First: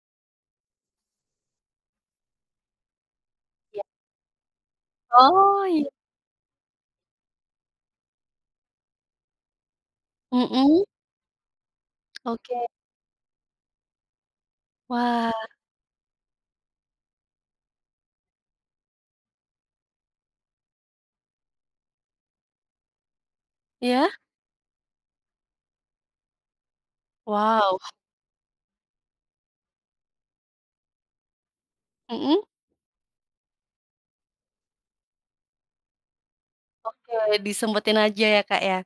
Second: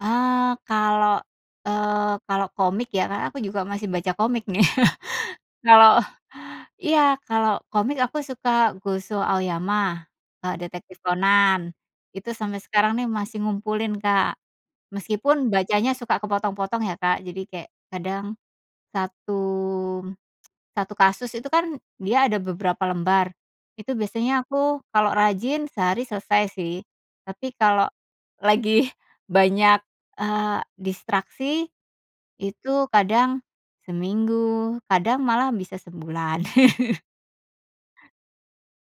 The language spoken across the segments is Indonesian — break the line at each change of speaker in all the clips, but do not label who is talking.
Eee, kalau, eee, kalau komik, ya, karena aku juga
Iya.
masih baca komik nih.
Oh, iya.
Kalau iya, kalau komik, aku suka Gosho, Aoyama, e
Mhm.
Detektif Conan, itu sampai
Oke.
sekarang nih, masih ngumpulin Kak.
Wah.
Meskipun, bacanya suka kepotong-potong ya, Kak, jadi kayak, kadang, satu satu kasus itu kan, dia ada beberapa lembar, itu
Iya?
biasanya aku kalau rajin, sehari selesai sih. Tapi,
Wow.
kalau lagi banyak, eee, distraksi,
Mhm?
itu kadang seminggu, kadang malah bisa sebulan.
Oke, disempetin aja ya, Kak, ya?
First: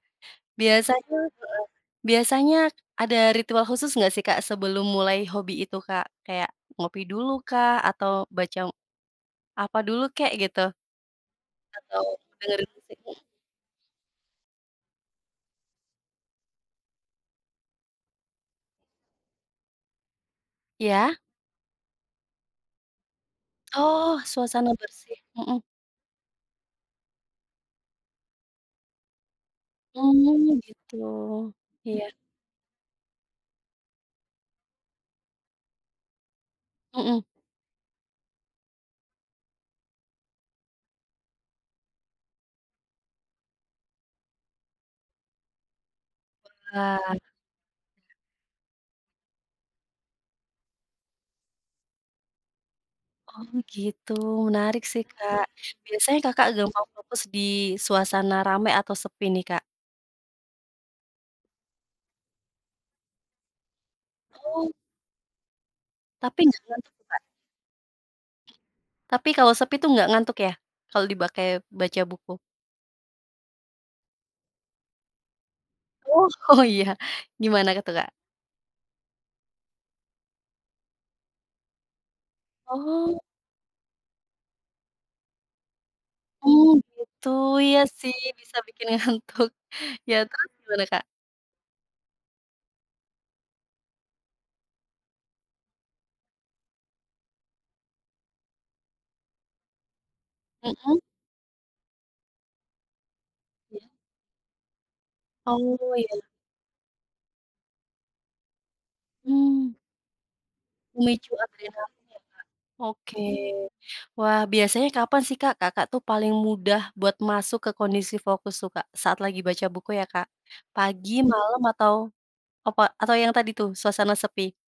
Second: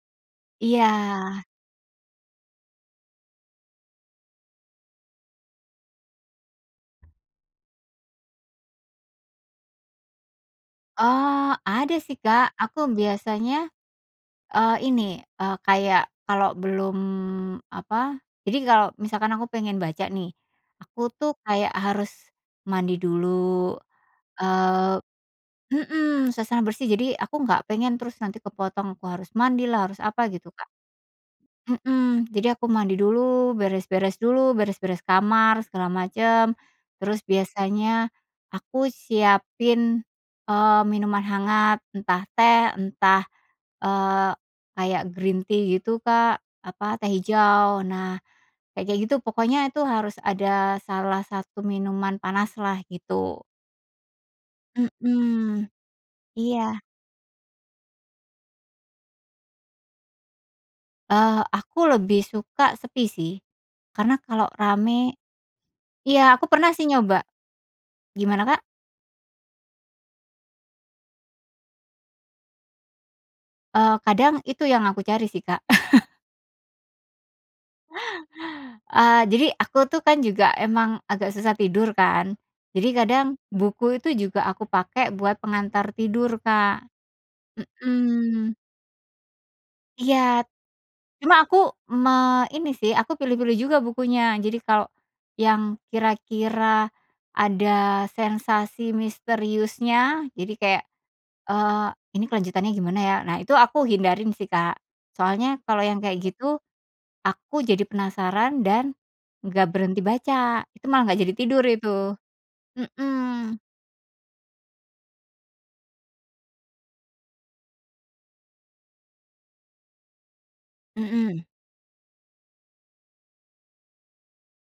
Biasanya
Iya.
heeh, biasanya ada ritual khusus nggak sih Kak, sebelum mulai hobi itu Kak? Kayak, ngopi dulu kah? Atau, baca apa dulu kek, gitu?
Eee, ada
Atau,
sih Kak,
dengerin
aku
musik?
biasanya, eee, ini, eee, kayak, kalau belum, apa, jadi kalau misalkan aku pengen baca nih. Aku
Iya?
tuh, kayak harus, mandi dulu,
Oh, suasana
eee
bersih mhm.
mhm, suasana bersih, jadi, aku nggak pengen terus nanti kepotong, aku harus mandilah, harus apa, gitu
Mmm,
Kak.
gitu? Iya.
Mhm, jadi aku mandi dulu, beres-beres dulu, beres-beres kamar, segala macam.
Mhm.
Terus, biasanya aku siapin, eee, minuman hangat, entah teh, entah, eee, kayak green tea, gitu Kak, apa, teh
Wah.
hijau. Nah, kayak-kayak gitu, pokoknya, itu harus ada salah satu minuman panaslah, gitu.
Oh, gitu? Menarik sih Kak,
Mhm,
biasanya Kakak
iya.
gampang fokus di suasana ramai, atau, sepi nih, Kak?
Eee, aku lebih suka sepi sih. Karena, kalau
Oh.
rame iya,
Tapi
aku
nggak
pernah
terlalu
sih nyoba
cepat?
gimana Kak?
Tapi kalau sepi tuh nggak ngantuk ya, kalau dipakai baca buku?
Eee, kadang itu yang aku cari sih Kak.
Oh oh iya, gimana itu Kak?
Eee, jadi, aku tuh kan, juga emang agak susah tidur, kan. Jadi,
Oh.
kadang buku itu juga aku pakai buat pengantar tidur
Mmm,
Kak.
gitu? Iya sih,
Mhm.
bisa bikin ngantuk, iya,
Iya.
terus gimana Kak?
Cuma aku, me ini sih, aku pilih-pilih juga bukunya. Jadi kalau, yang kira-kira ada sensasi misteriusnya, jadi kayak,
Mhm?
eee, "Ini kelanjutannya gimana ya?" nah, itu aku
Iya.
hindari sih Kak. Soalnya, kalau
Oh,
yang
iya
kayak
iya.
gitu, aku jadi penasaran dan, nggak
Mmm.
berhenti baca, itu malah nggak
Memicu
jadi tidur
adrenalin
itu
ya, Kak? Oke,
mhm.
wah, biasanya kapan sih Kak, Kakak tuh, paling mudah buat masuk ke kondisi fokus tuh, Kak, saat lagi baca buku ya, Kak, pagi,
Mhm.
malam, atau apa, atau yang tadi tuh, suasana sepi?